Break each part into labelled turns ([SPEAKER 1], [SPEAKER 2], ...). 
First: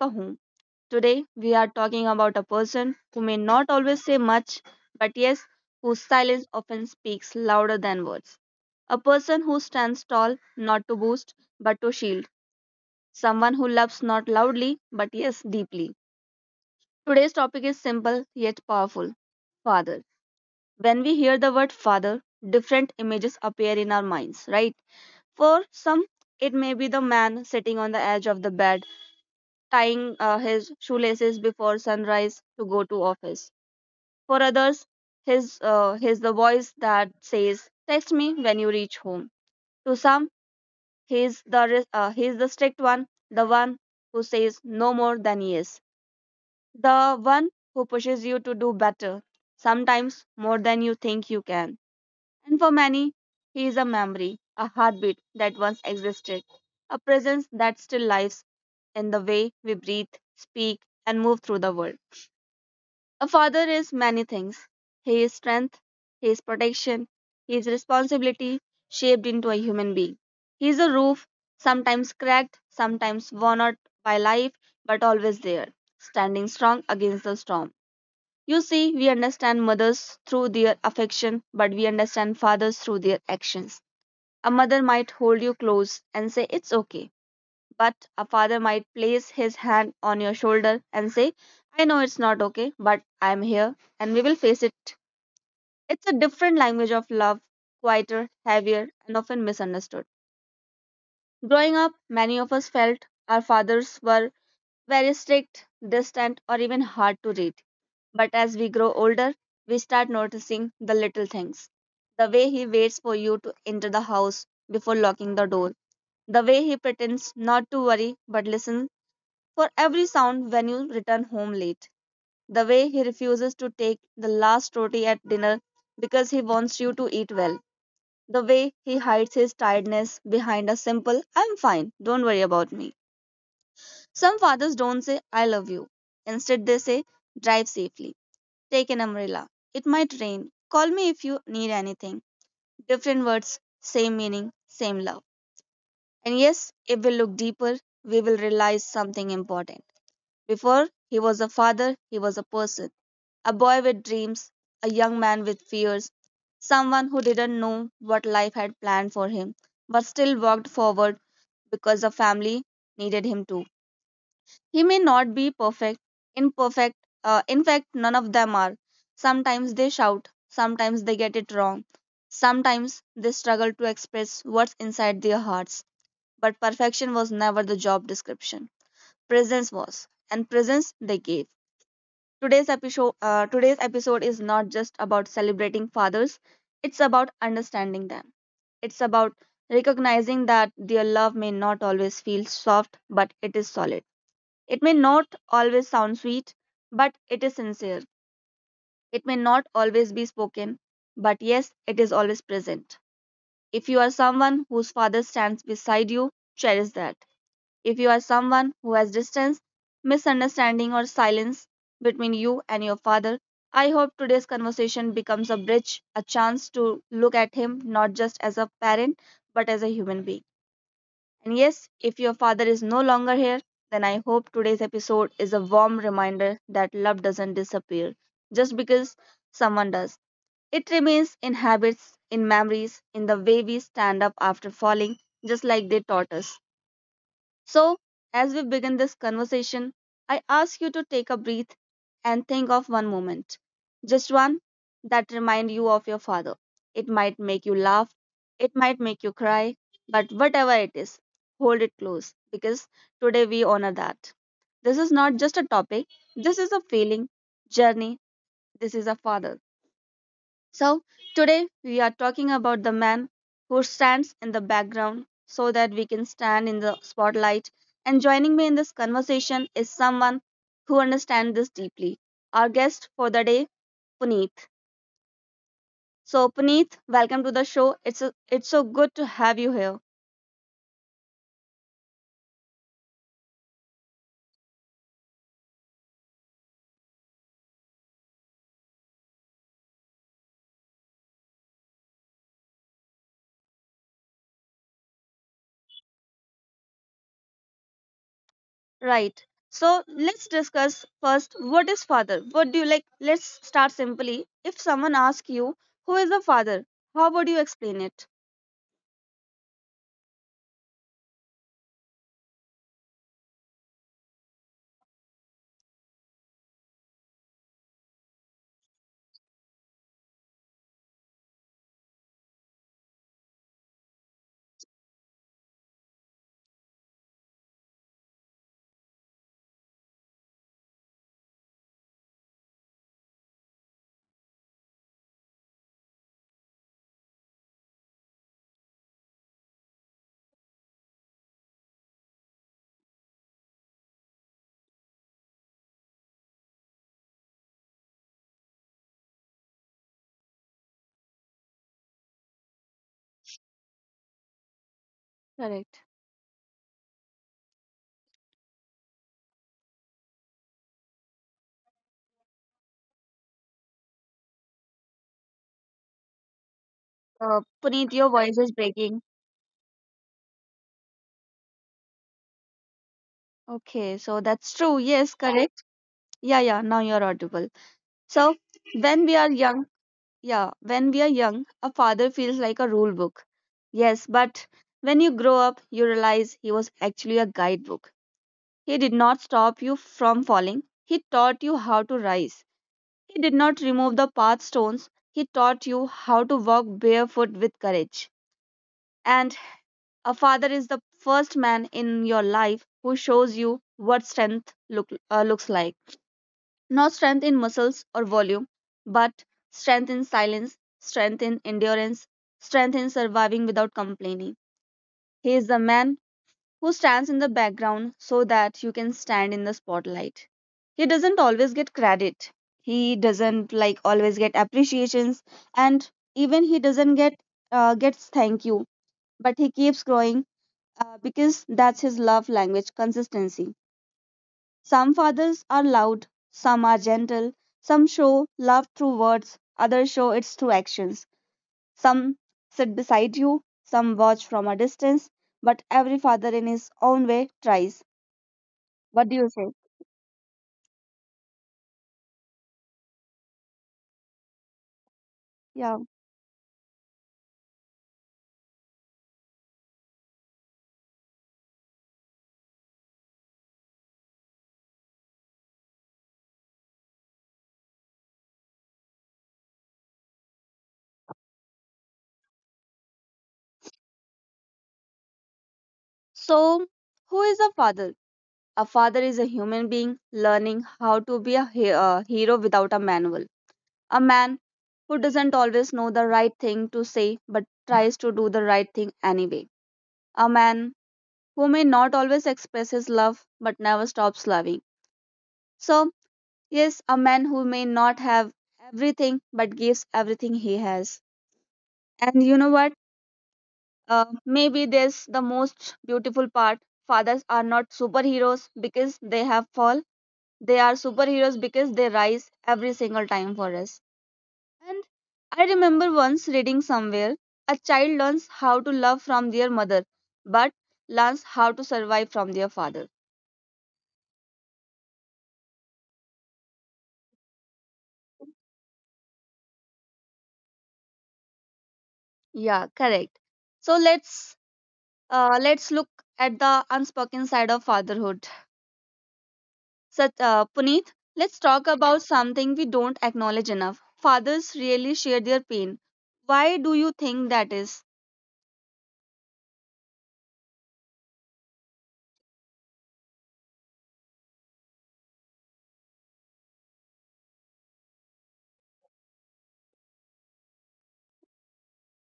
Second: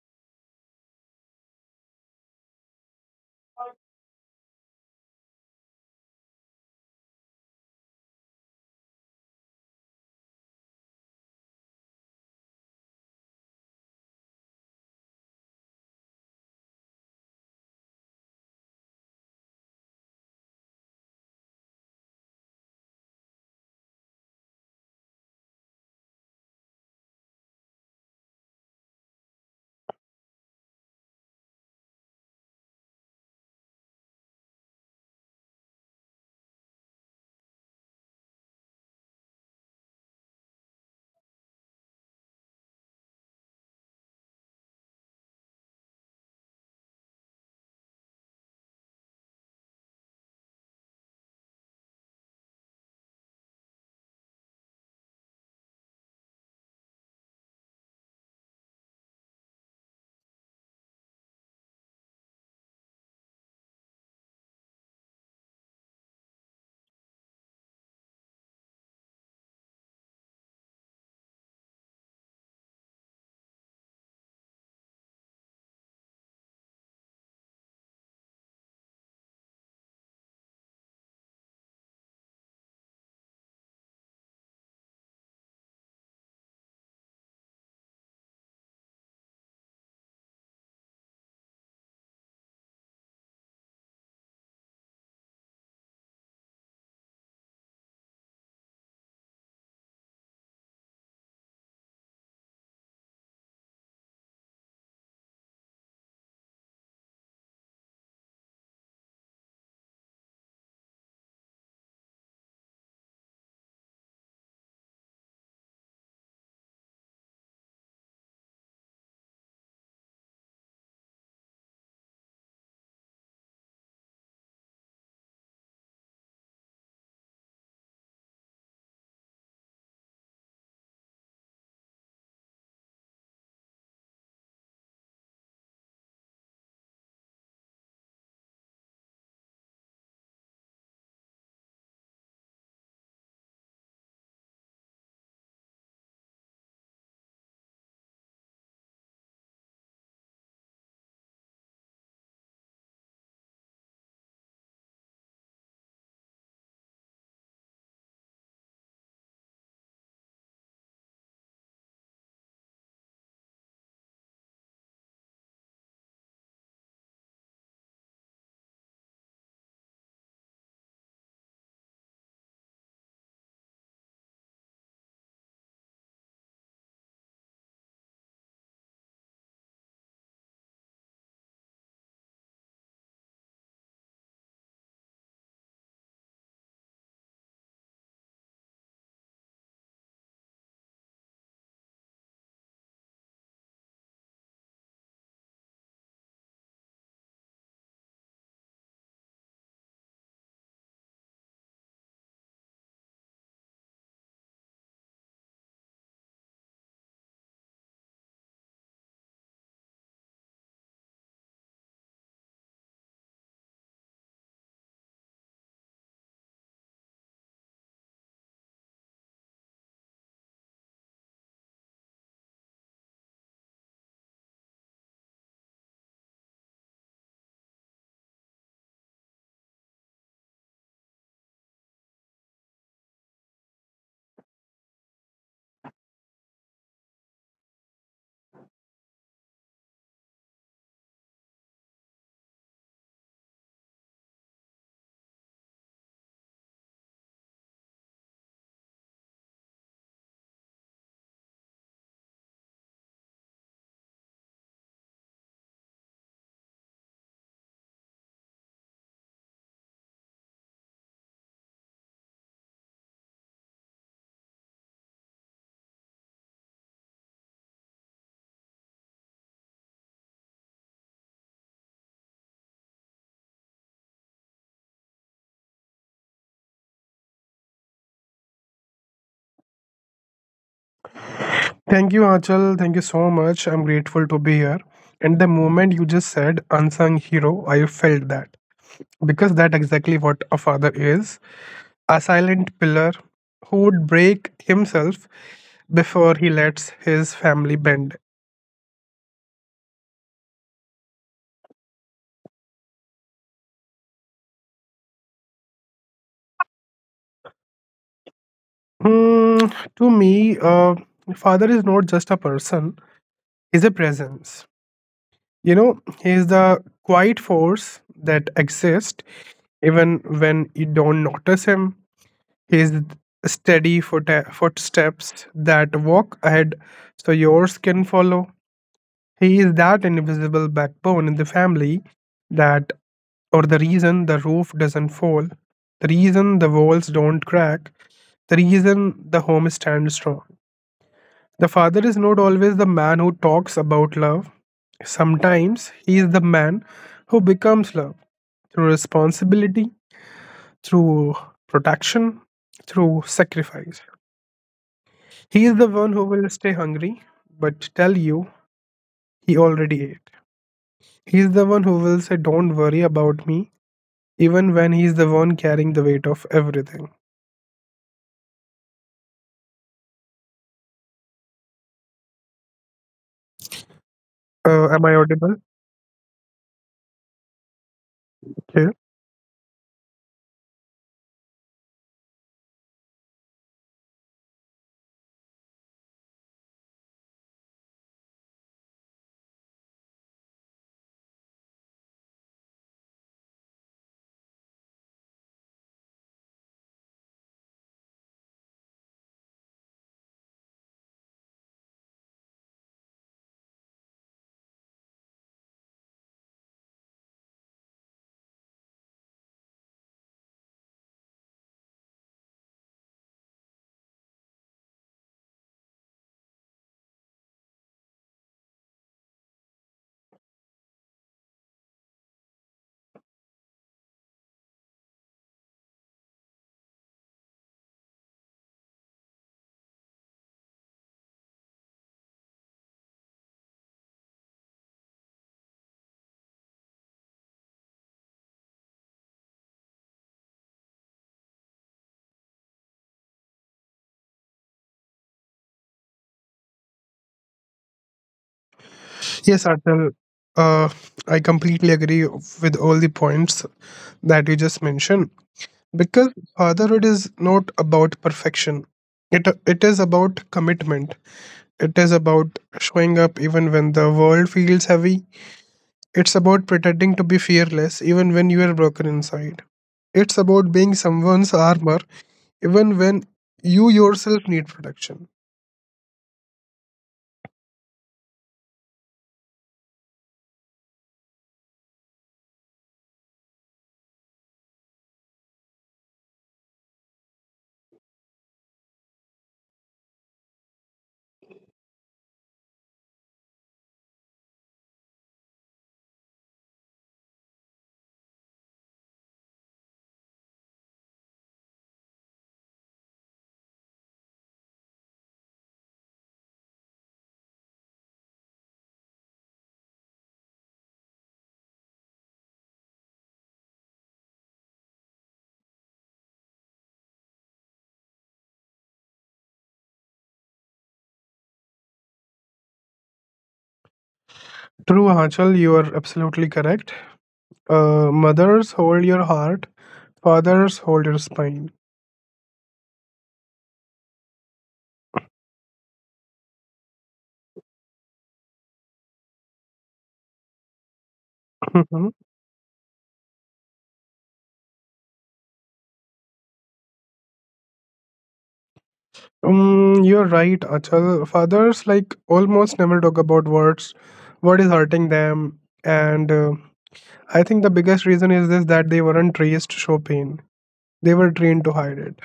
[SPEAKER 1] a home. Today, we are talking about a person who may not always say much, but yes, whose silence often speaks louder than words. A person who stands tall, not to boast, but to shield. Someone who loves not loudly, but yes, deeply. Today's topic is simple yet powerful father. When we hear the word father, different images appear in our minds, right? For some, it may be the man sitting on the edge of the bed, tying his shoelaces before sunrise to go to office. For others, his he's the voice that says, "Text me when you reach home." To some, he's the strict one, the one who says no more than yes, the one who pushes you to do better, sometimes more than you think you can. And for many, he is a memory, a heartbeat that once existed, a presence that still lives in the way we breathe, speak, and move through the world. A father is many things. He is strength, he is protection, he is responsibility shaped into a human being. He is a roof, sometimes cracked, sometimes worn out by life, but always there, standing strong against the storm. You see, we understand mothers through their affection, but we understand fathers through their actions. A mother might hold you close and say, "It's okay." But a father might place his hand on your shoulder and say, "I know it's not okay, but I'm here and we will face it." It's a different language of love, quieter, heavier, and often misunderstood. Growing up, many of us felt our fathers were very strict, distant, or even hard to read. But as we grow older, we start noticing the little things. The way he waits for you to enter the house before locking the door. The way he pretends not to worry but listen for every sound when you return home late. The way he refuses to take the last roti at dinner because he wants you to eat well. The way he hides his tiredness behind a simple, "I'm fine, don't worry about me." Some fathers don't say, "I love you." Instead, they say, "Drive safely. Take an umbrella. It might rain. Call me if you need anything." Different words, same meaning, same love. And yes, if we look deeper, we will realize something important. Before he was a father, he was a person. A boy with dreams, a young man with fears, someone who didn't know what life had planned for him, but still walked forward because the family needed him to. He may not be perfect, imperfect, in fact, none of them are. Sometimes they shout, sometimes they get it wrong, sometimes they struggle to express what's inside their hearts. But perfection was never the job description. Presence was, and presence they gave. Today's episode is not just about celebrating fathers, it's about understanding them. It's about recognizing that their love may not always feel soft, but it is solid. It may not always sound sweet, but it is sincere. It may not always be spoken, but yes, it is always present. If you are someone whose father stands beside you, cherish that. If you are someone who has distance, misunderstanding, or silence between you and your father, I hope today's conversation becomes a bridge, a chance to look at him not just as a parent, but as a human being. And yes, if your father is no longer here, then I hope today's episode is a warm reminder that love doesn't disappear just because someone does. It remains in habits, in memories, in the way we stand up after falling, just like they taught us. So, as we begin this conversation, I ask you to take a breath and think of one moment, just one that remind you of your father. It might make you laugh, it might make you cry, but whatever it is, hold it close because today we honor that. This is not just a topic, this is a feeling, journey, this is a father. So, today we are talking about the man who stands in the background so that we can stand in the spotlight. And joining me in this conversation is someone who understands this deeply. Our guest for the day, Puneet. So, Puneet, welcome to the show. It's so good to have you here.
[SPEAKER 2] Thank you, Achal. Thank you so much. I'm grateful to be here. And the moment you just said unsung hero, I felt that. Because that exactly what a father is. A silent pillar who would break himself before he lets his family bend.
[SPEAKER 1] Right. So, let's discuss first what is father? What do you like? Let's start simply. If someone asks you, who is the father? How would you explain it?
[SPEAKER 2] Hmm, to me, father is not just a person, he's a presence. You know, he is the quiet force that exists even when you don't notice him his steady footsteps that walk ahead so yours can follow. He is that invisible backbone in the family that, or the reason the roof doesn't fall, the reason the walls don't crack, the reason the home stands strong. The father is not always the man who talks about love. Sometimes he is the man who becomes love through responsibility, through protection, through sacrifice. He is the
[SPEAKER 1] Correct.
[SPEAKER 2] one who will stay hungry, but tell you he already ate. He is the one who will say, don't worry about me, even when he is the one carrying the weight of everything.
[SPEAKER 1] Puneet, your voice is breaking. Okay, so that's
[SPEAKER 2] Uh,
[SPEAKER 1] true.
[SPEAKER 2] am I
[SPEAKER 1] Yes,
[SPEAKER 2] audible?
[SPEAKER 1] correct. Yeah, yeah, now you're audible. So,
[SPEAKER 2] Okay.
[SPEAKER 1] when we are young, yeah, when we are young, a father feels like a rule book. Yes, but when you grow up, you realize he was actually a guidebook. He did not stop you from falling, he taught you how to rise. He did not remove the path stones, he taught you how to walk barefoot with courage. And a father is the first man in your life who shows you what looks like. Not strength in muscles or volume, but strength in silence, strength in endurance, strength in surviving without complaining. He is the man who stands in the background so that you can stand in the spotlight. He doesn't always get credit. He doesn't like always get appreciations and even he doesn't get gets thank you, but he keeps growing because that's his love language consistency. Some fathers are loud, some are gentle, some show love through words, others show it through actions. Some sit beside you, some watch from a distance, but every father in his own way tries. What do you say?
[SPEAKER 2] Yes, Artel. Uh, I completely agree with all the points that you just mentioned,
[SPEAKER 1] Yeah.
[SPEAKER 2] because fatherhood is not about perfection. It is about commitment. It is about showing up even when the world feels heavy. It's about pretending to be fearless even when you are broken inside. It's about being someone's armor even when you yourself need protection.
[SPEAKER 1] So, who is a father? A father is a human being learning how to be hero without a manual. A man who doesn't always know the right thing to say but tries to do the right thing anyway. A man who may not always express his love but never stops loving. So, yes, a man who may not have everything but gives everything he has. And you know what? Maybe there's the most beautiful part. Fathers are not superheroes because they have fall. They are superheroes because they rise every single time for us. And I remember once reading somewhere a child learns how to love from their mother, but learns how to survive from their father.
[SPEAKER 2] True, Hachal, you are absolutely correct. Mothers, hold your heart. Fathers, hold your spine.
[SPEAKER 1] Yeah, correct. So let's look at the unspoken side of fatherhood. Such Puneet, let's talk
[SPEAKER 2] Mhm.
[SPEAKER 1] about something we don't acknowledge enough. Fathers really share their pain. Why do you think that is?
[SPEAKER 2] You're right, Achal. Fathers, like, almost never talk about what is hurting them. And I think the biggest reason is this, that they weren't raised to show pain. They were trained to hide it.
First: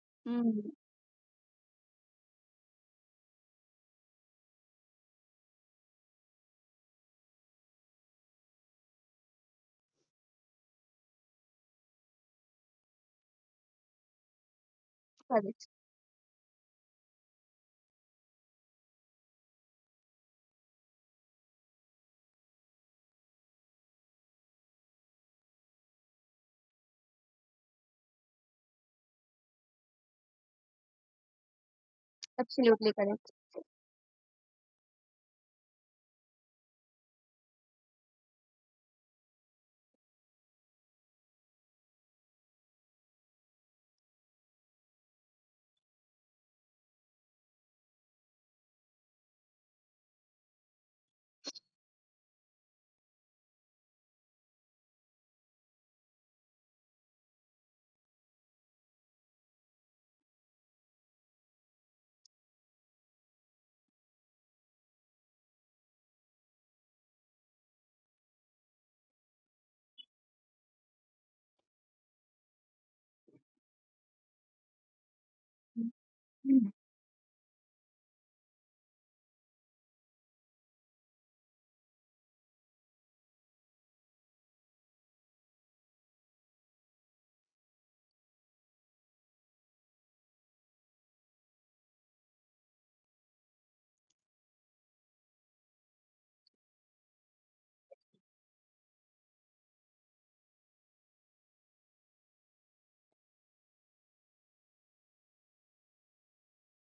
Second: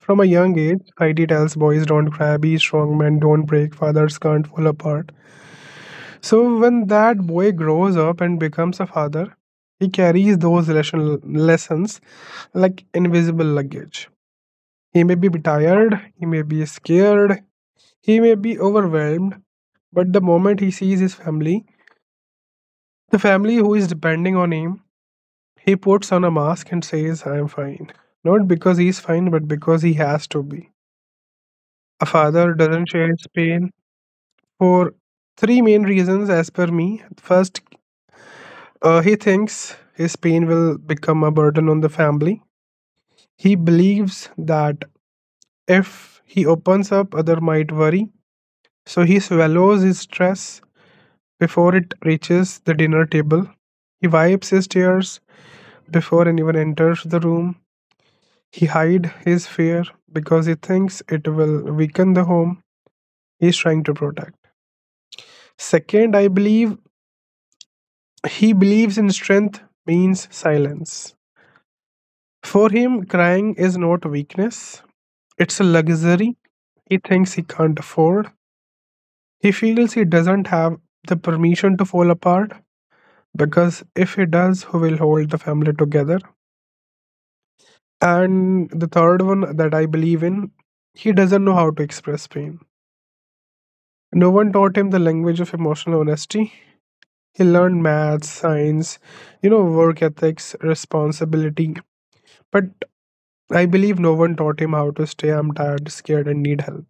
[SPEAKER 2] From a young
[SPEAKER 1] Mm,
[SPEAKER 2] age, society tells boys don't cry, be strong men, don't break, fathers can't fall apart. So when that boy grows up and becomes a father, he carries those lessons like invisible luggage. He may be
[SPEAKER 1] correct.
[SPEAKER 2] tired, he may be scared, he may be overwhelmed, but the moment he sees his family, the family who is depending on him, he puts on a mask and says, I am fine. Not because he's fine, but because he has to be. A father doesn't share his pain, for three main reasons, as per me. First, he thinks his pain will become a burden on the family. He believes that if he opens up, other might worry. So he swallows his stress before it reaches the dinner table. He wipes his tears before anyone enters the room. He hides his fear because he thinks it will weaken the home he is trying to protect. Second, I believe he believes in strength means silence. For him, crying is not weakness, it's a luxury he thinks he can't afford. He feels he doesn't have the permission to fall apart, because if he does, who will hold the family together? And the third one that I believe in, he doesn't know how to express pain. No one taught him the language of emotional honesty. He learned maths, science, you know, work ethics, responsibility. But I believe no one taught him how to stay, I'm tired, scared, and need help.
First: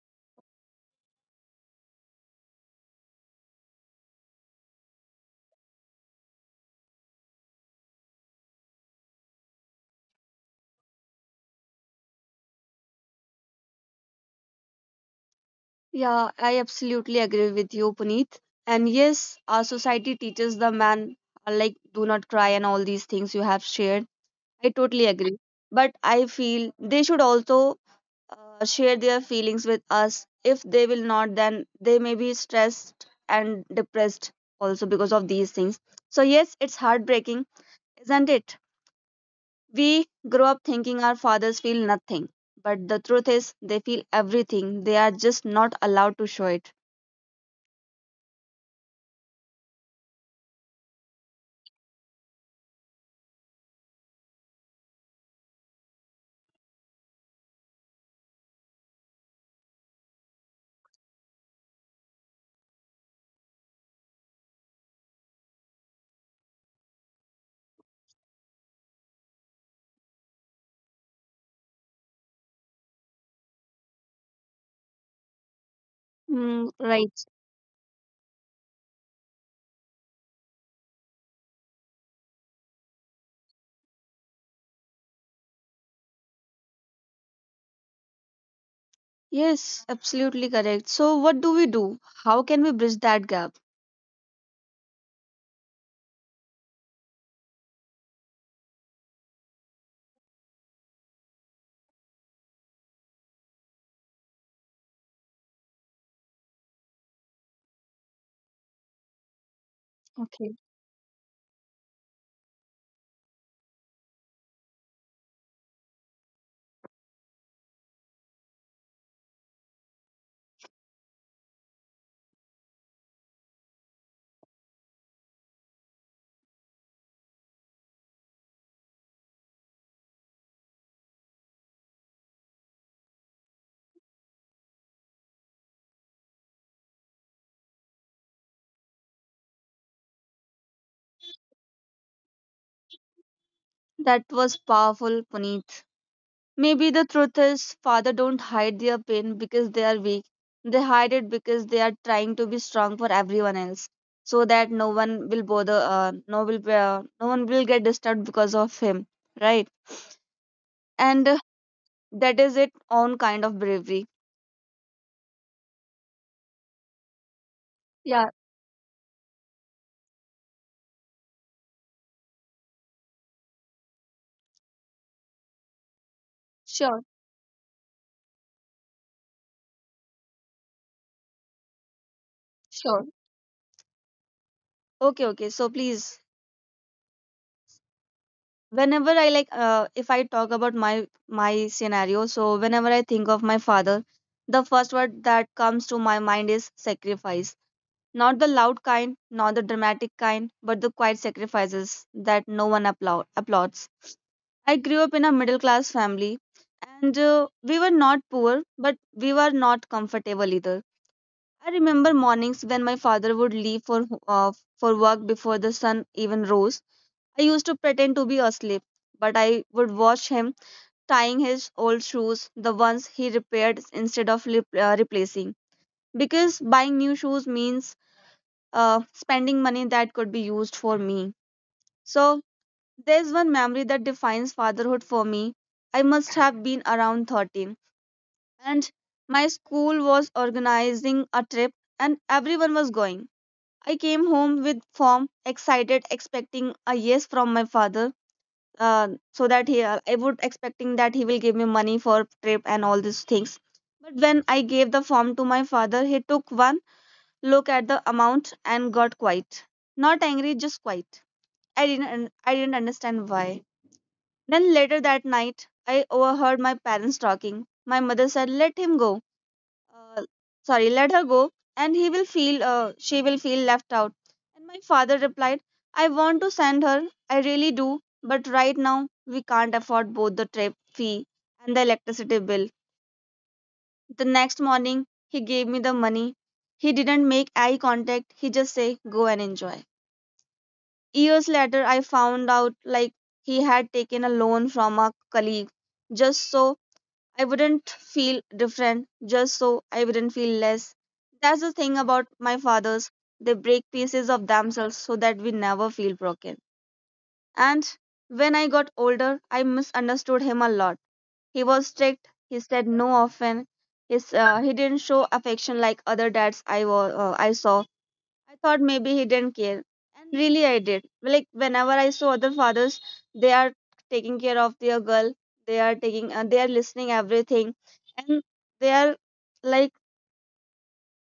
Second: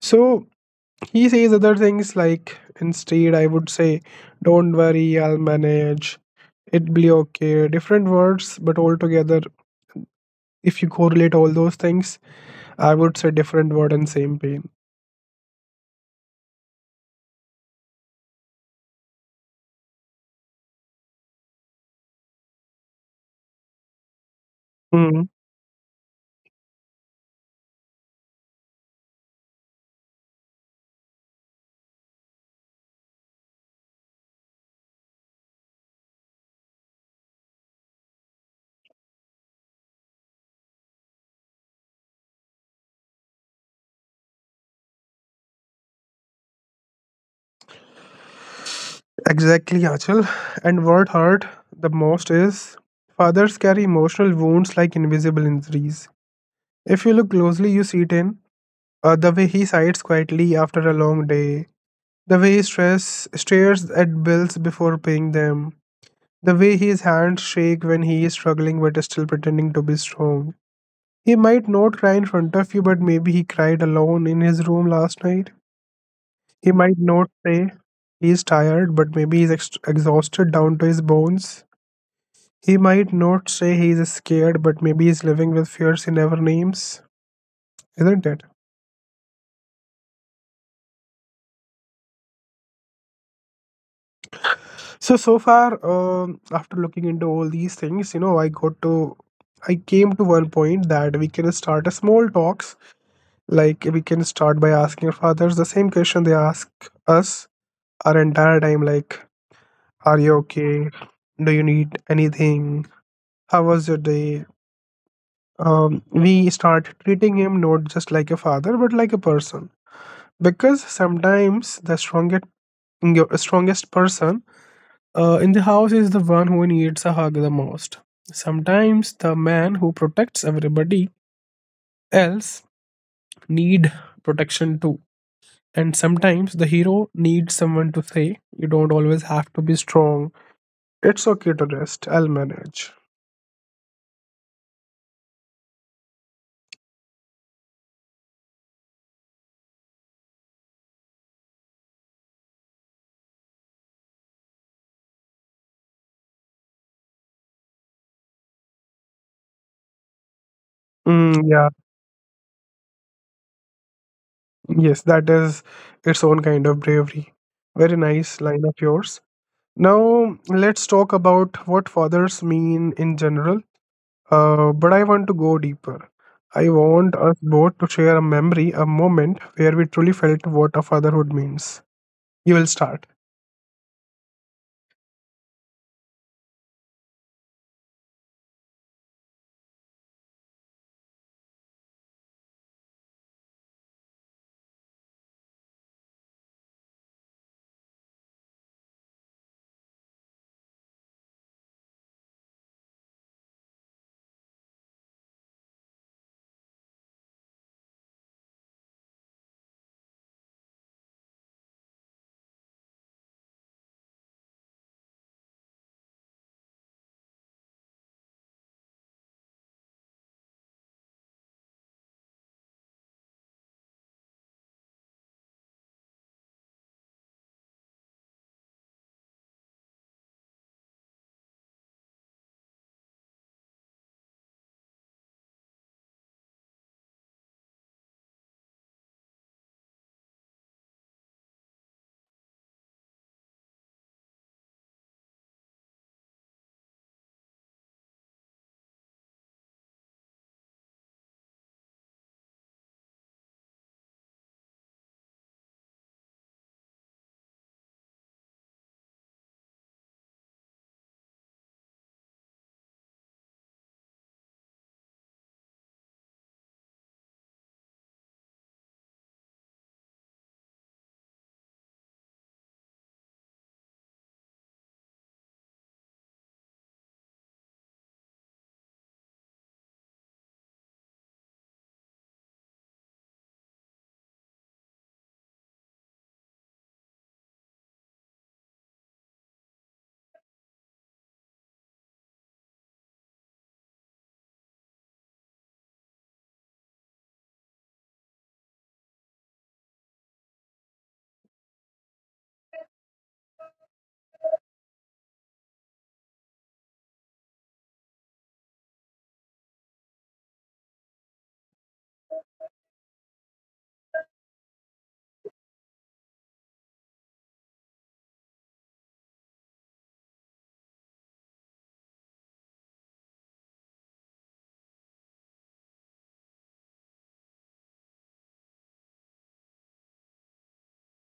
[SPEAKER 2] So he says other things like, instead, I would say, don't worry, I'll manage, it'll be okay. Different words, but altogether, if you correlate all those things, I would say different word and same pain.
[SPEAKER 1] Yeah, I absolutely agree with you, Puneet. And yes, our society teaches the man, like, do not cry and all these things you have shared. I totally
[SPEAKER 2] Hmm.
[SPEAKER 1] agree. But I feel they should also share their feelings with us. If they will not, then they may be stressed and depressed also because of these things. So, yes, it's heartbreaking, isn't it? We grow up thinking our fathers feel nothing. But the truth is, they feel everything. They are just not allowed to show it.
[SPEAKER 2] Exactly, Achal. And what hurt the most is fathers carry emotional wounds like invisible injuries. If you look closely, you see it in the way he sighs quietly after a long day, the way he stress stares at bills before paying them, the way his hands shake when he is struggling but is still pretending to be strong. He might not cry in front of you, but maybe he cried alone in his room last night.
[SPEAKER 1] Mm,
[SPEAKER 2] He might
[SPEAKER 1] right.
[SPEAKER 2] not say he is tired, but maybe he's exhausted down to his bones. He might not say he is scared, but maybe he's living with fears he never names. Isn't it?
[SPEAKER 1] Yes, absolutely correct. So, what do we do? How can we bridge that gap?
[SPEAKER 2] So, so far, after looking into all these things, you know, I came to one point that we can start a small talks. Like we can start by asking our fathers the same question they ask us our entire time, like, are you
[SPEAKER 1] Okay.
[SPEAKER 2] okay? Do you need anything? How was your day? We start treating him not just like a father, but like a person. Because sometimes the strongest person in the house is the one who needs a hug the most. Sometimes the man who protects everybody else need protection too. And sometimes the hero needs someone to say, you don't always have to be strong. It's okay to rest, I'll manage.
[SPEAKER 1] That was powerful, Puneet. Maybe the truth is, father don't hide their pain because they are weak. They hide it because they are trying to be strong for everyone else, so that no one will bother. No one will get disturbed because of him, right? And
[SPEAKER 2] Mm, yeah,
[SPEAKER 1] that is its own kind of bravery.
[SPEAKER 2] yes, that is its own kind of bravery. Very
[SPEAKER 1] Yeah.
[SPEAKER 2] nice line of yours. Now, let's talk about what fathers mean in general. But I want to go deeper. I
[SPEAKER 1] Sure.
[SPEAKER 2] want us both to share a memory, a moment where we truly felt what a fatherhood means. You will start.
[SPEAKER 1] Sure. Okay. Okay. So please. Whenever I like if I talk about my scenario, so whenever I think of my father, the first word that comes to my mind is sacrifice. Not the loud kind, not the dramatic kind, but the quiet sacrifices that no one applauds. I grew up in a middle class family, and we were not poor, but we were not comfortable either. I remember mornings when my father would leave uh, for work before the sun even rose. I used to pretend to be asleep, but I would watch him tying his old shoes, the ones he repaired instead of replacing, because buying new shoes means spending money that could be used for me. So there's one memory that defines fatherhood for me. I must have been around 13, and my school was organizing a trip, and everyone was going. I came home with form, excited, expecting a yes from my father so that he I would expecting that he will give me money for trip and all these things. But when I gave the form to my father, he took one look at the amount and got quiet, not angry, just quiet. I didn't understand why. Then later that night I overheard my parents talking. My mother said, let him go, uh, sorry, let her go, and he will feel she will feel left out. And my father replied, I want to send her, I really do, but right now we can't afford both the trip fee and the electricity bill. The next morning he gave me the money. He didn't make eye contact, he just said, go and enjoy. Years later I found out, like, he had taken a loan from a colleague just so I wouldn't feel different, just so I wouldn't feel less. That's the thing about my fathers. They break pieces of themselves so that we never feel broken. And when I got older, I misunderstood him a lot. He was strict. He said no often. He didn't show affection like other dads I saw. I thought maybe he didn't care. And really, I did. Like, whenever I saw other fathers, they are taking care of their girl, they are they are listening everything, and they are, like,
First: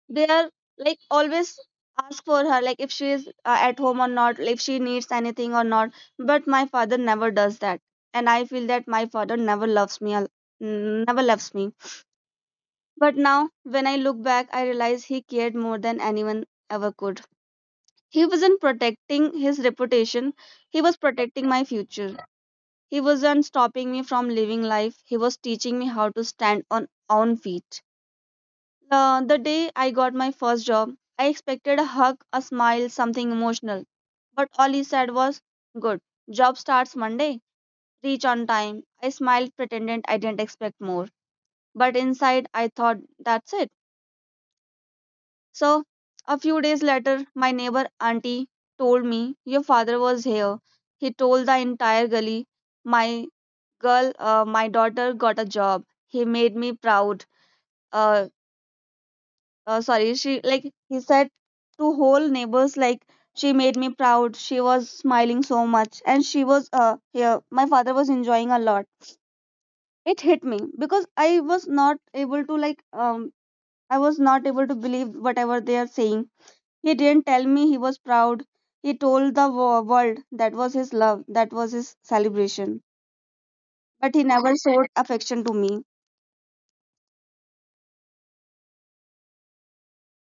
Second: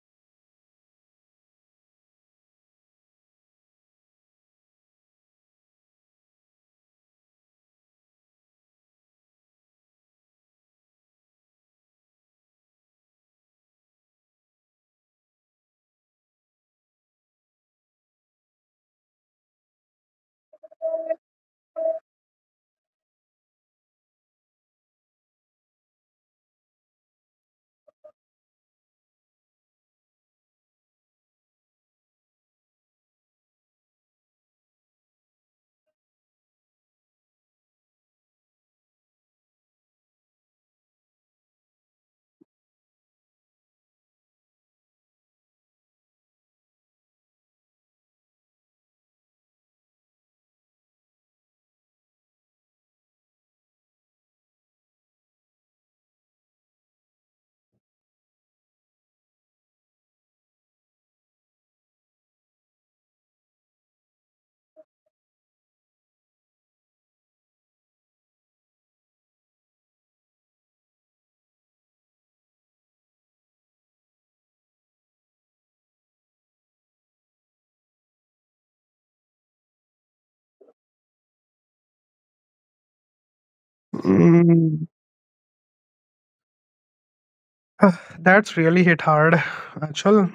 [SPEAKER 1] they are, like, always ask for her, like if she is at home or not, if she needs anything or not. But my father never does that, and I feel that my father never loves never loves me. But now, when I look back, I realize he cared more than anyone ever could. He wasn't protecting his reputation, he was protecting my future. He wasn't stopping me from living life, he was teaching me how to stand on own feet. The day I got my first job, I expected a hug, a smile, something emotional. But all he said was, good, job starts Monday, reach on time. I smiled, pretended I didn't expect more. But inside, I thought, that's it. So a few days later, my neighbor auntie told me, your father was here. He told the entire gully, my girl, my daughter got a job. He made me proud. Uh, sorry, she like He said to whole neighbors, like, she made me proud. She was smiling so much, and she was here. My father was enjoying a lot. It hit me because I was not able to, like, I was not able to believe whatever they are saying. He didn't tell me he was proud. He told the world. That was his love, that was his celebration. But he never
[SPEAKER 2] Mm,
[SPEAKER 1] showed affection to me.
[SPEAKER 2] ah, that's really hit hard, Achal.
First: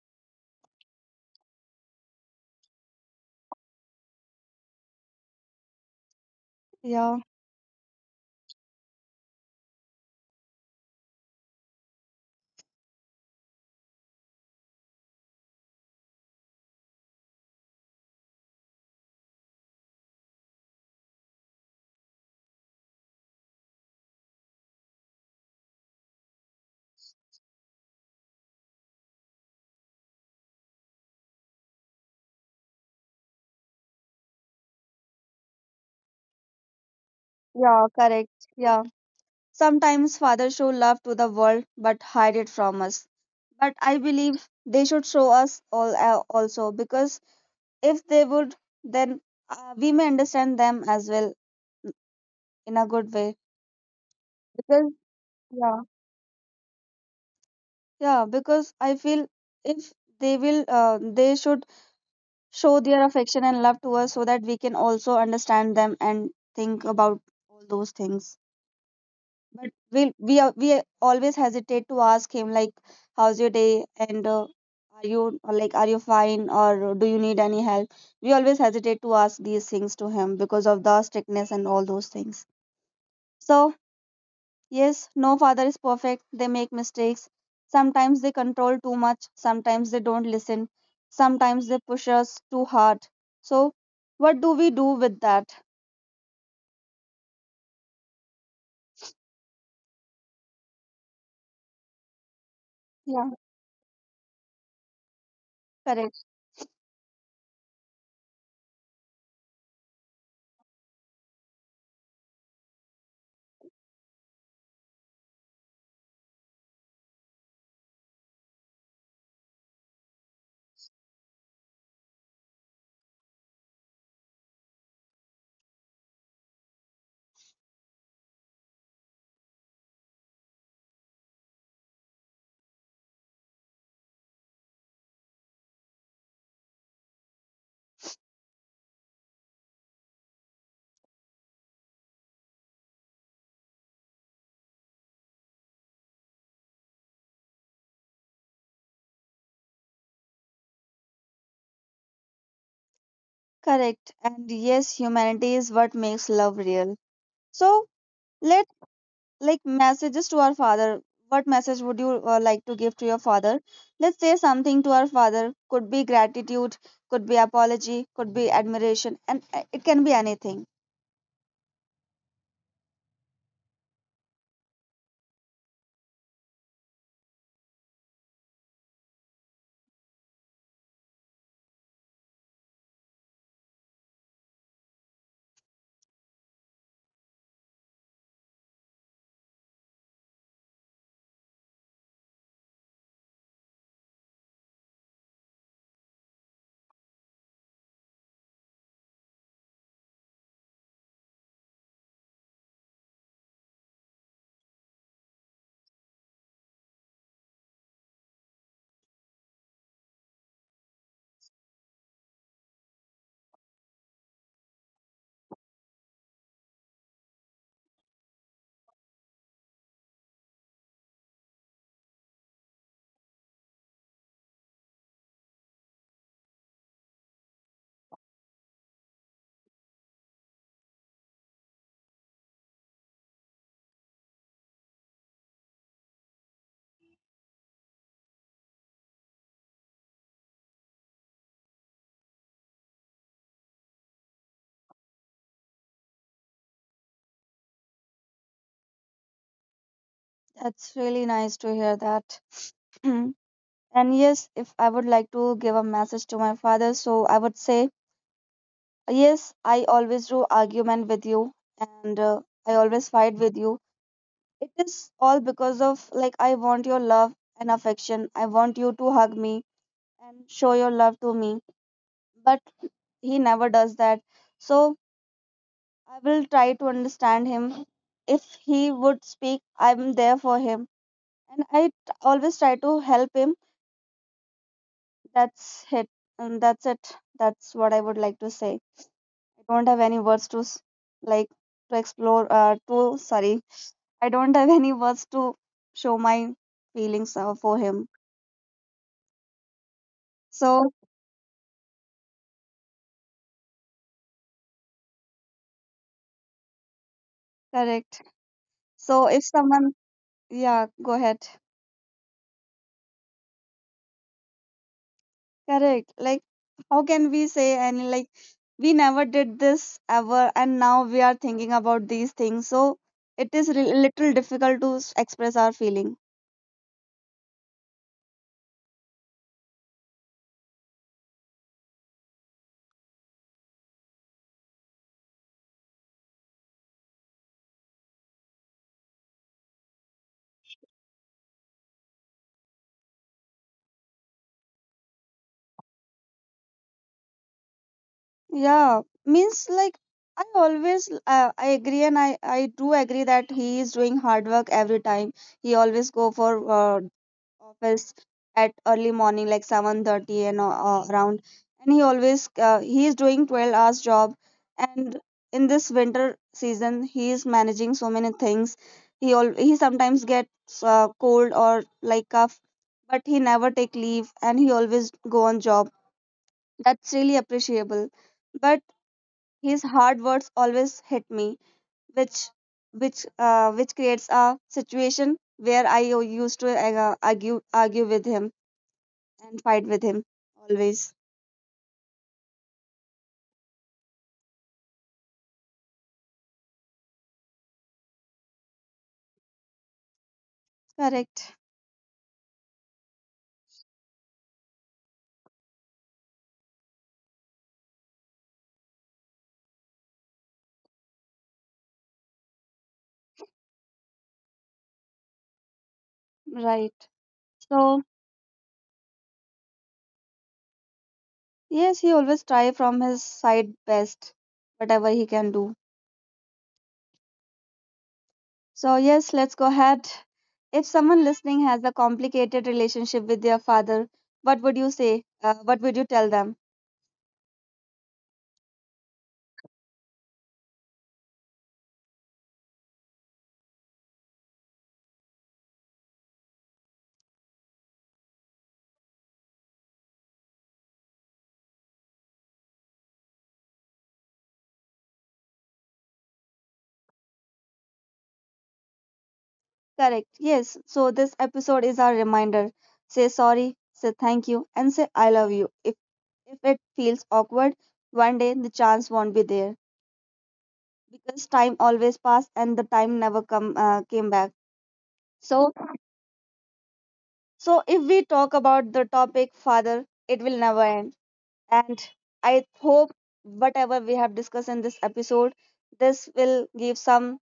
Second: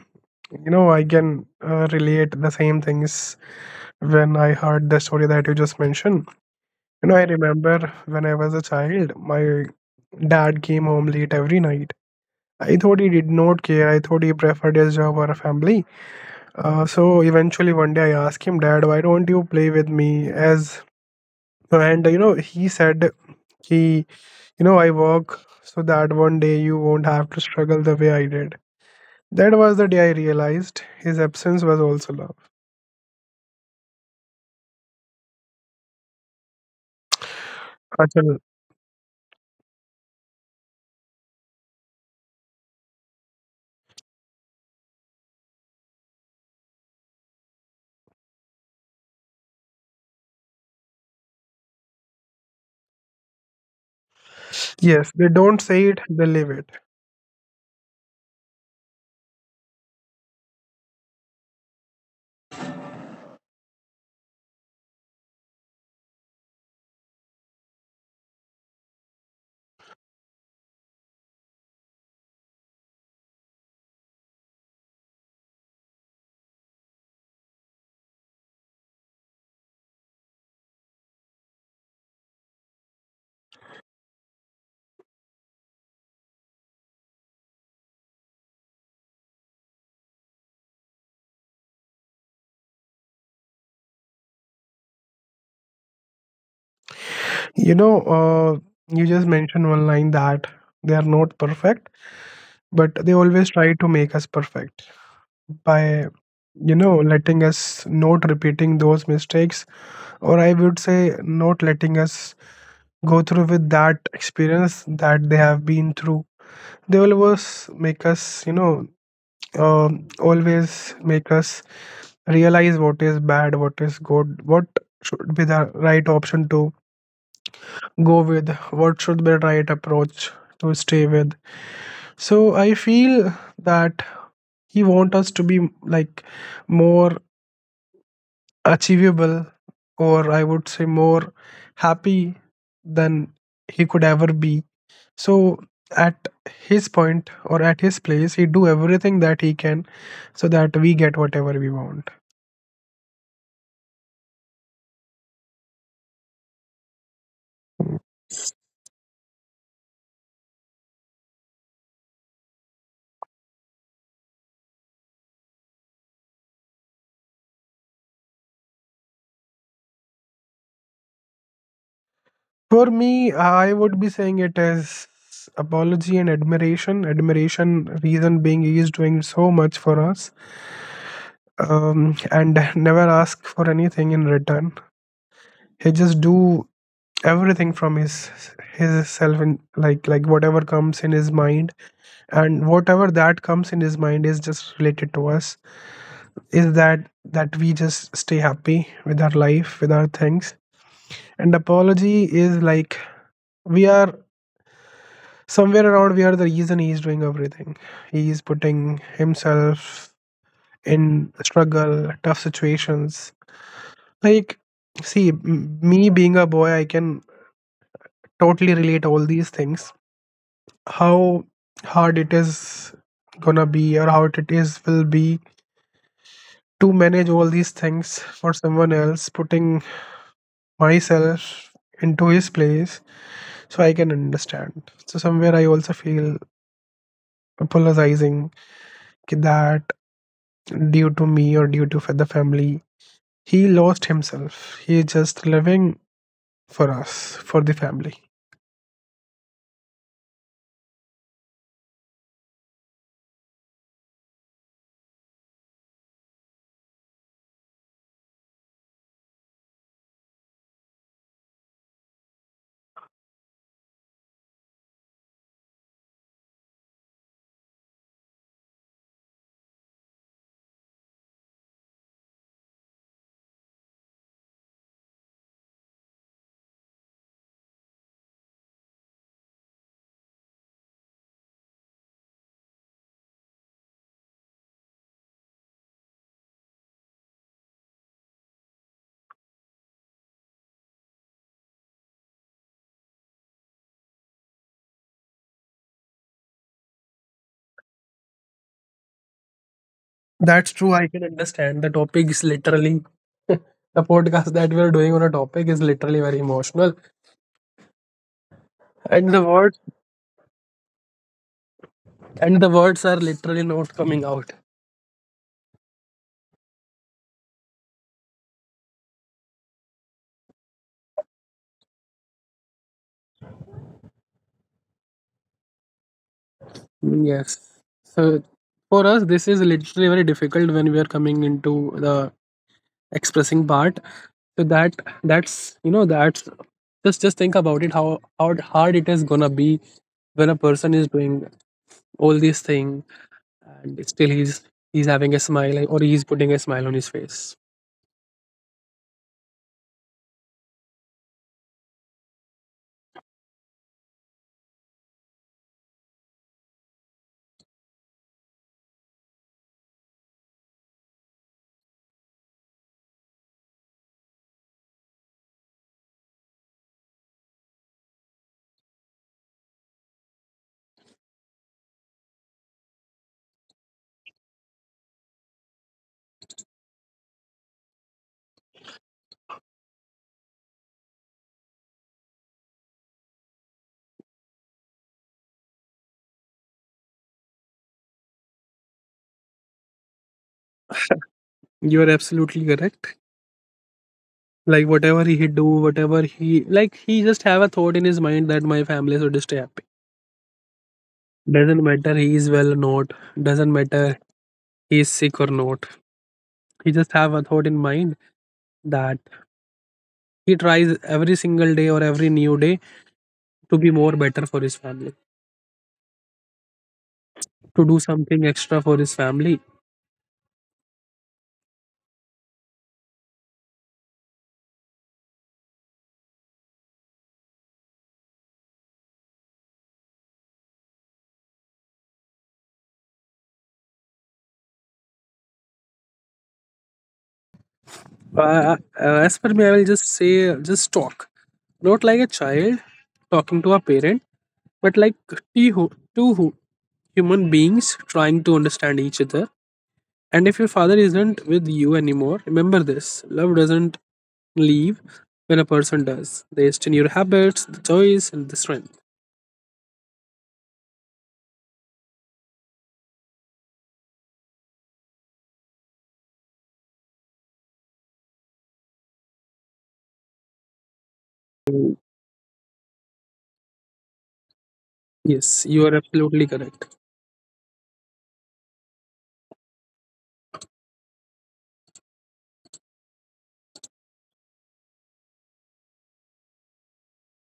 [SPEAKER 2] You know, I can relate the same things when I heard the story that you just mentioned. You know,
[SPEAKER 1] Yeah,
[SPEAKER 2] I remember when I was a child, my dad came home late every night. I thought he did not care. I thought he preferred his job or a family. So eventually, one day, I asked him, "Dad, why don't you play with me?" As and you know, he said, "He, you know, I work so that one day you won't have to struggle the way I did." That was the day I realized his absence was also love.
[SPEAKER 1] yeah, correct.
[SPEAKER 2] Achal.
[SPEAKER 1] Yeah. Sometimes fathers show love to the world but hide it from us. But I believe they should show us all, also, because if they would, then we may understand them as well in a good way. Because
[SPEAKER 2] Yes, they don't
[SPEAKER 1] yeah,
[SPEAKER 2] say it, they live it.
[SPEAKER 1] yeah, because I feel if they will, they should show their affection and love to us so that we can also understand them and think about all those things. But we always hesitate to ask him, like, how's your day, and are you, or, like, are you fine, or do you need any help? We always hesitate to ask these things to him because of the strictness and all those things. So yes, no father is perfect. They make mistakes. Sometimes they control too much. Sometimes they don't listen. Sometimes they push us too hard. So, what do we do with that?
[SPEAKER 2] You know, you just mentioned one line that they are not perfect, but they
[SPEAKER 1] Yeah,
[SPEAKER 2] always try to make us perfect by,
[SPEAKER 1] correct.
[SPEAKER 2] you know, letting us not repeating those mistakes, or I would say, not letting us go through with that experience that they have been through. They always make us, you know, always make us realize what is bad, what is good, what should be the right option to go with, what should be the right approach to stay with. So I feel that he want us to be like more achievable, or I would say more happy than he could ever be. So at his point or at his place, he do everything that he can so that we get whatever we want.
[SPEAKER 1] Correct. And yes, humanity is what makes love real. So, let, like, messages to our father. What message would you like to give to your father? Let's say something to our father. Could be gratitude, could be apology, could be admiration, and it can be anything.
[SPEAKER 2] For me, I would be saying it is apology and admiration. Admiration, reason being he is doing so much for us, and never ask for anything in return. He just do everything from his self and like whatever comes in his mind, and whatever that comes in his mind is just related to us, is that that we just stay happy with our life with our things. And apology is like we are somewhere around we are the reason he's doing everything, he's putting himself in struggle tough situations. Like, me being a boy, I can totally relate all these things, how hard it is gonna be or how it is will be to manage all these things for someone else, putting myself into his place. So I can understand, so somewhere I also feel apologizing, ki that due to me or due to the family. He lost himself. He is just living for us, for the family.
[SPEAKER 1] That's really nice to hear that. And yes, if I would like to give a message to my father, so I would say, yes, I always do argument with you, and I always fight with you. It is all because of, like, I want your love and affection. I want you to hug me and show your love to me. But he never does that. So I will try to understand him. If he would speak, I'm there for him. And always try to help him. That's it. And that's it. That's what I would like to say. I don't have any words to like to explore. To sorry, I don't have any words to show my feelings for him.
[SPEAKER 2] That's
[SPEAKER 1] So
[SPEAKER 2] true. I can understand. The topic is literally the podcast that we're doing on a topic is literally very emotional,
[SPEAKER 1] correct. So
[SPEAKER 2] and the
[SPEAKER 1] if
[SPEAKER 2] words
[SPEAKER 1] someone, yeah, go ahead.
[SPEAKER 2] and the words are literally not coming out.
[SPEAKER 1] Correct. Like, how can we say any, like, we never did this ever, and now we are thinking about these things. So it is little difficult to express our feeling.
[SPEAKER 2] Yes. So for us, this is literally very difficult when we are coming into the expressing part, so that that's, you know, that's just think about it how hard it is gonna be when a person is doing all these things and still he's having a smile or he's putting a smile on his face.
[SPEAKER 1] Yeah, means, like, I always I agree, and I do agree that he is doing hard work every time. He always go for office at early morning like 7:30 and around, and he always he is doing 12 hours job, and in this winter season he is managing so many things. He sometimes gets cold or, like, cough, but he never take leave and he always go on job. That's really appreciable, but his hard words always hit me, which which creates a situation where used to argue with him and fight with him always.
[SPEAKER 2] You are absolutely correct. Like, whatever he do, whatever he like, he just have a thought in his mind that my family should stay happy.
[SPEAKER 1] Correct.
[SPEAKER 2] Doesn't matter he is well or not, doesn't matter he is sick or not, he just have a thought in mind that he tries every single day or every new day to be more better for his family,
[SPEAKER 1] Right.
[SPEAKER 2] to do
[SPEAKER 1] So
[SPEAKER 2] something extra for his family.
[SPEAKER 1] yes, he always try from his side best, whatever he can do. So yes, let's go ahead. If someone listening has a complicated relationship with their father, what would you say? What would you tell them?
[SPEAKER 2] Uh, uh, as per me, I will just say, just talk, not like a child talking to a parent, but like two, hu- two hu- human beings trying to understand each other. And if your father isn't with you anymore, remember this love doesn't leave when a person does. They stay in your habits, the choice, and the strength.
[SPEAKER 1] Correct. Yes. So this episode is our reminder. Say sorry, say thank you, and say I love you. If it feels awkward, one day the chance won't be there because time always pass and the time never come came back.
[SPEAKER 2] Yes,
[SPEAKER 1] So,
[SPEAKER 2] you are absolutely correct.
[SPEAKER 1] so if we talk about the topic father, it will never end. And I hope whatever we have discussed in this episode, this will give some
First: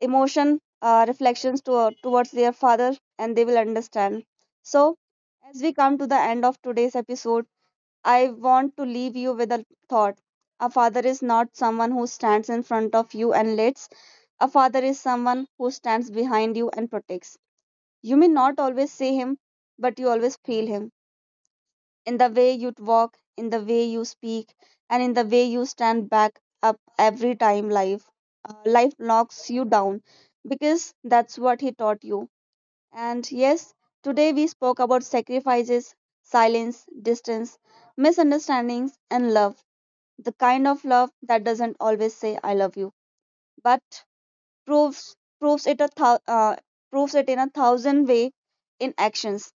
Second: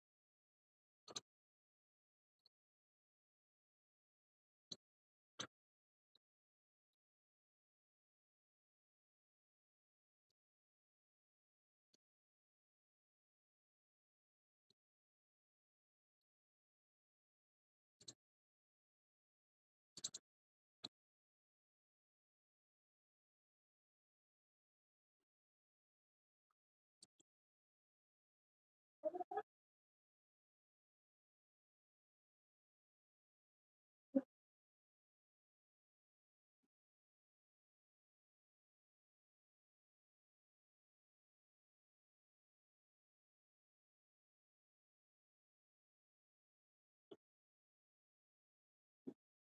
[SPEAKER 1] emotion reflections to, towards their father, and they will understand. So as we come to the end of today's episode, I want to leave you with a thought. A father is not someone who stands in front of you and leads. A father is someone who stands behind you and protects. You may not always see him, but you always feel him in the way you walk, in the way you speak, and in the way you stand back up every time life knocks you down, because that's what he taught you. And yes, today we spoke about sacrifices, silence, distance, misunderstandings and love. The kind of love that doesn't always say I love you, but proves proves it a thou- uh, proves it in a thousand way, in actions.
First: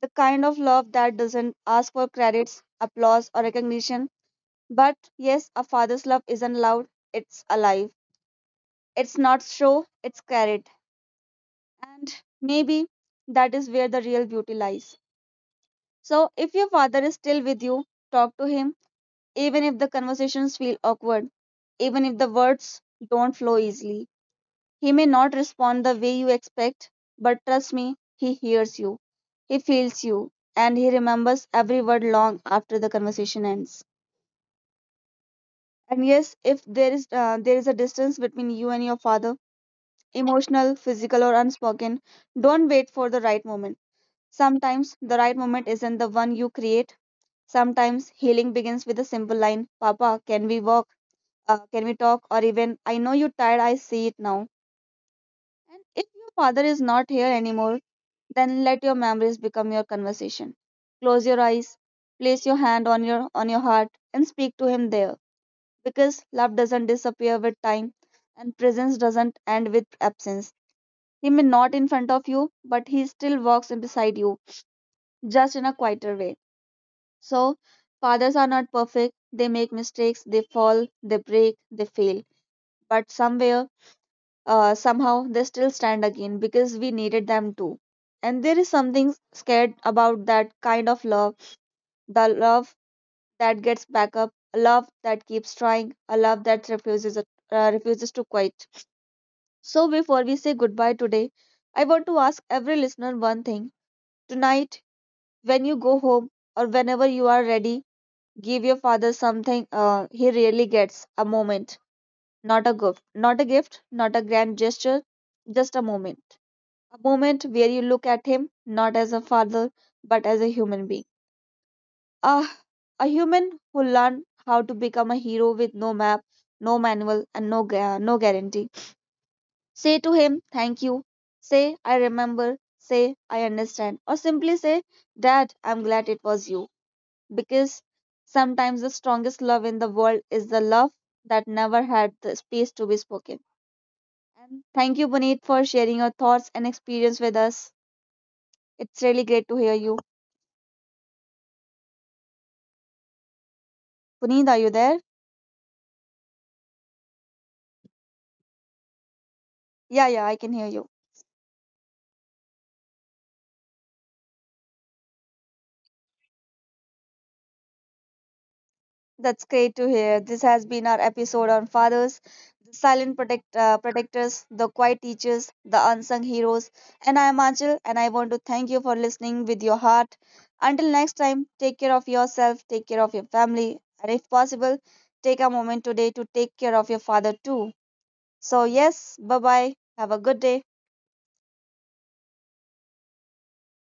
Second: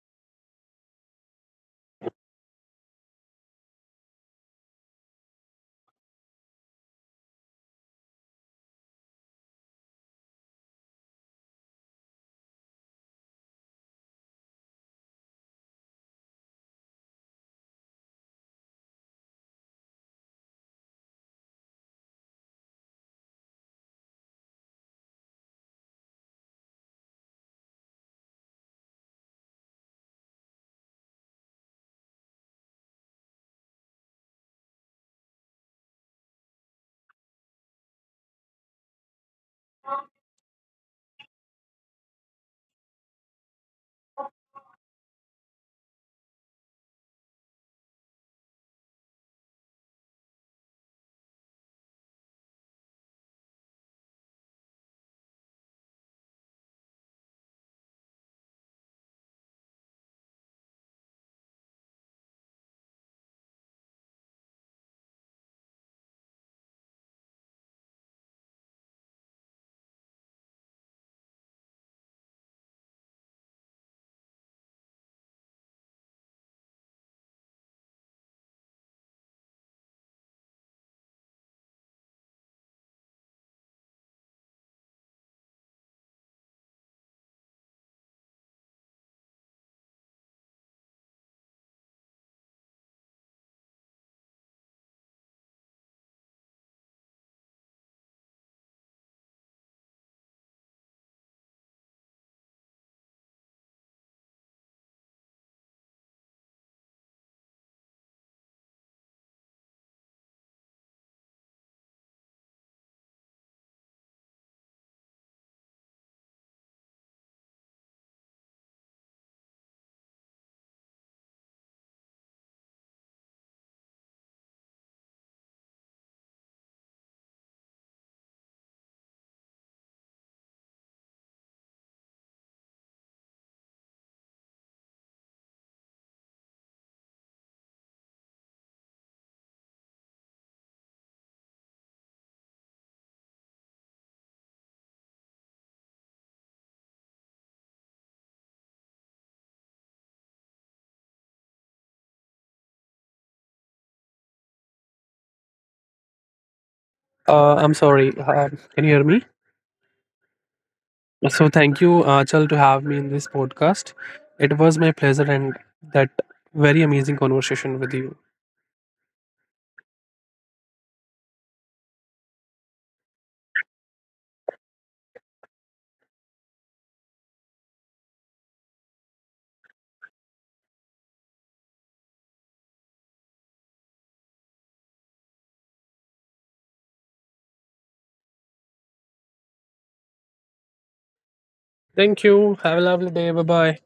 [SPEAKER 1] The kind of love that doesn't ask for credits, applause, or recognition. But yes, a father's love isn't loud, it's alive. It's not show, it's carried. And maybe that is where the real beauty lies. So if your father is still with you, talk to him, even if the conversations feel awkward, even if the words don't flow easily. He may not respond the way you expect, but trust me, he hears you, he feels you, and he remembers every word long after the conversation ends. And yes, if there is a distance between you and your father, emotional, physical, or unspoken, don't wait for the right moment. Sometimes the right moment isn't the one you create. Sometimes healing begins with a simple line, "Papa, can we walk? Can we talk?" Or even, "I know you're tired. I see it now." And if your father is not here anymore, then let your memories become your conversation. Close your eyes, place your hand on your heart and speak to him there, because love doesn't disappear with time and presence doesn't end with absence. He may not in front of you, but he still walks in beside you, just in a quieter way. So, fathers are not perfect. They make mistakes, they fall, they break, they fail. But somewhere somehow they still stand again because we needed them to. And there is something scared about that kind of love, the love that gets back up, a love that keeps trying, a love that refuses to quit. So, before we say goodbye today, I want to ask every listener one thing. Tonight, when you go home or whenever you are ready, give your father something he really gets, a moment, not a gift, not a grand gesture, just a moment. A moment where you look at him not as a father but as a human being. Ah, a human who learned how to become a hero with no map, no manual, and no guarantee. Say to him, "Thank you." Say, "I remember." Say, "I understand," or simply say, "Dad, I'm glad it was you." Because sometimes the strongest love in the world is the love that never had the space to be spoken. And thank you, Puneet, for sharing your thoughts and experience with us. It's really great to hear you. Puneet, are you there?
[SPEAKER 2] I'm sorry. Can you hear me?
[SPEAKER 1] Yeah, yeah, I can hear you.
[SPEAKER 2] So thank you, Achal, to have me in this podcast. It was my pleasure and that very amazing conversation with you.
[SPEAKER 1] That's great to hear. This has been our episode on fathers, the protectors, the quiet teachers, the unsung heroes. And I am Anchal, and I want to thank you for listening with your heart. Until next time, take care of yourself, take care of your family, and if possible, take a moment today to take care of your father too. So, yes, bye bye. Have a good day.
[SPEAKER 2] Thank you. Have a lovely day. Bye bye.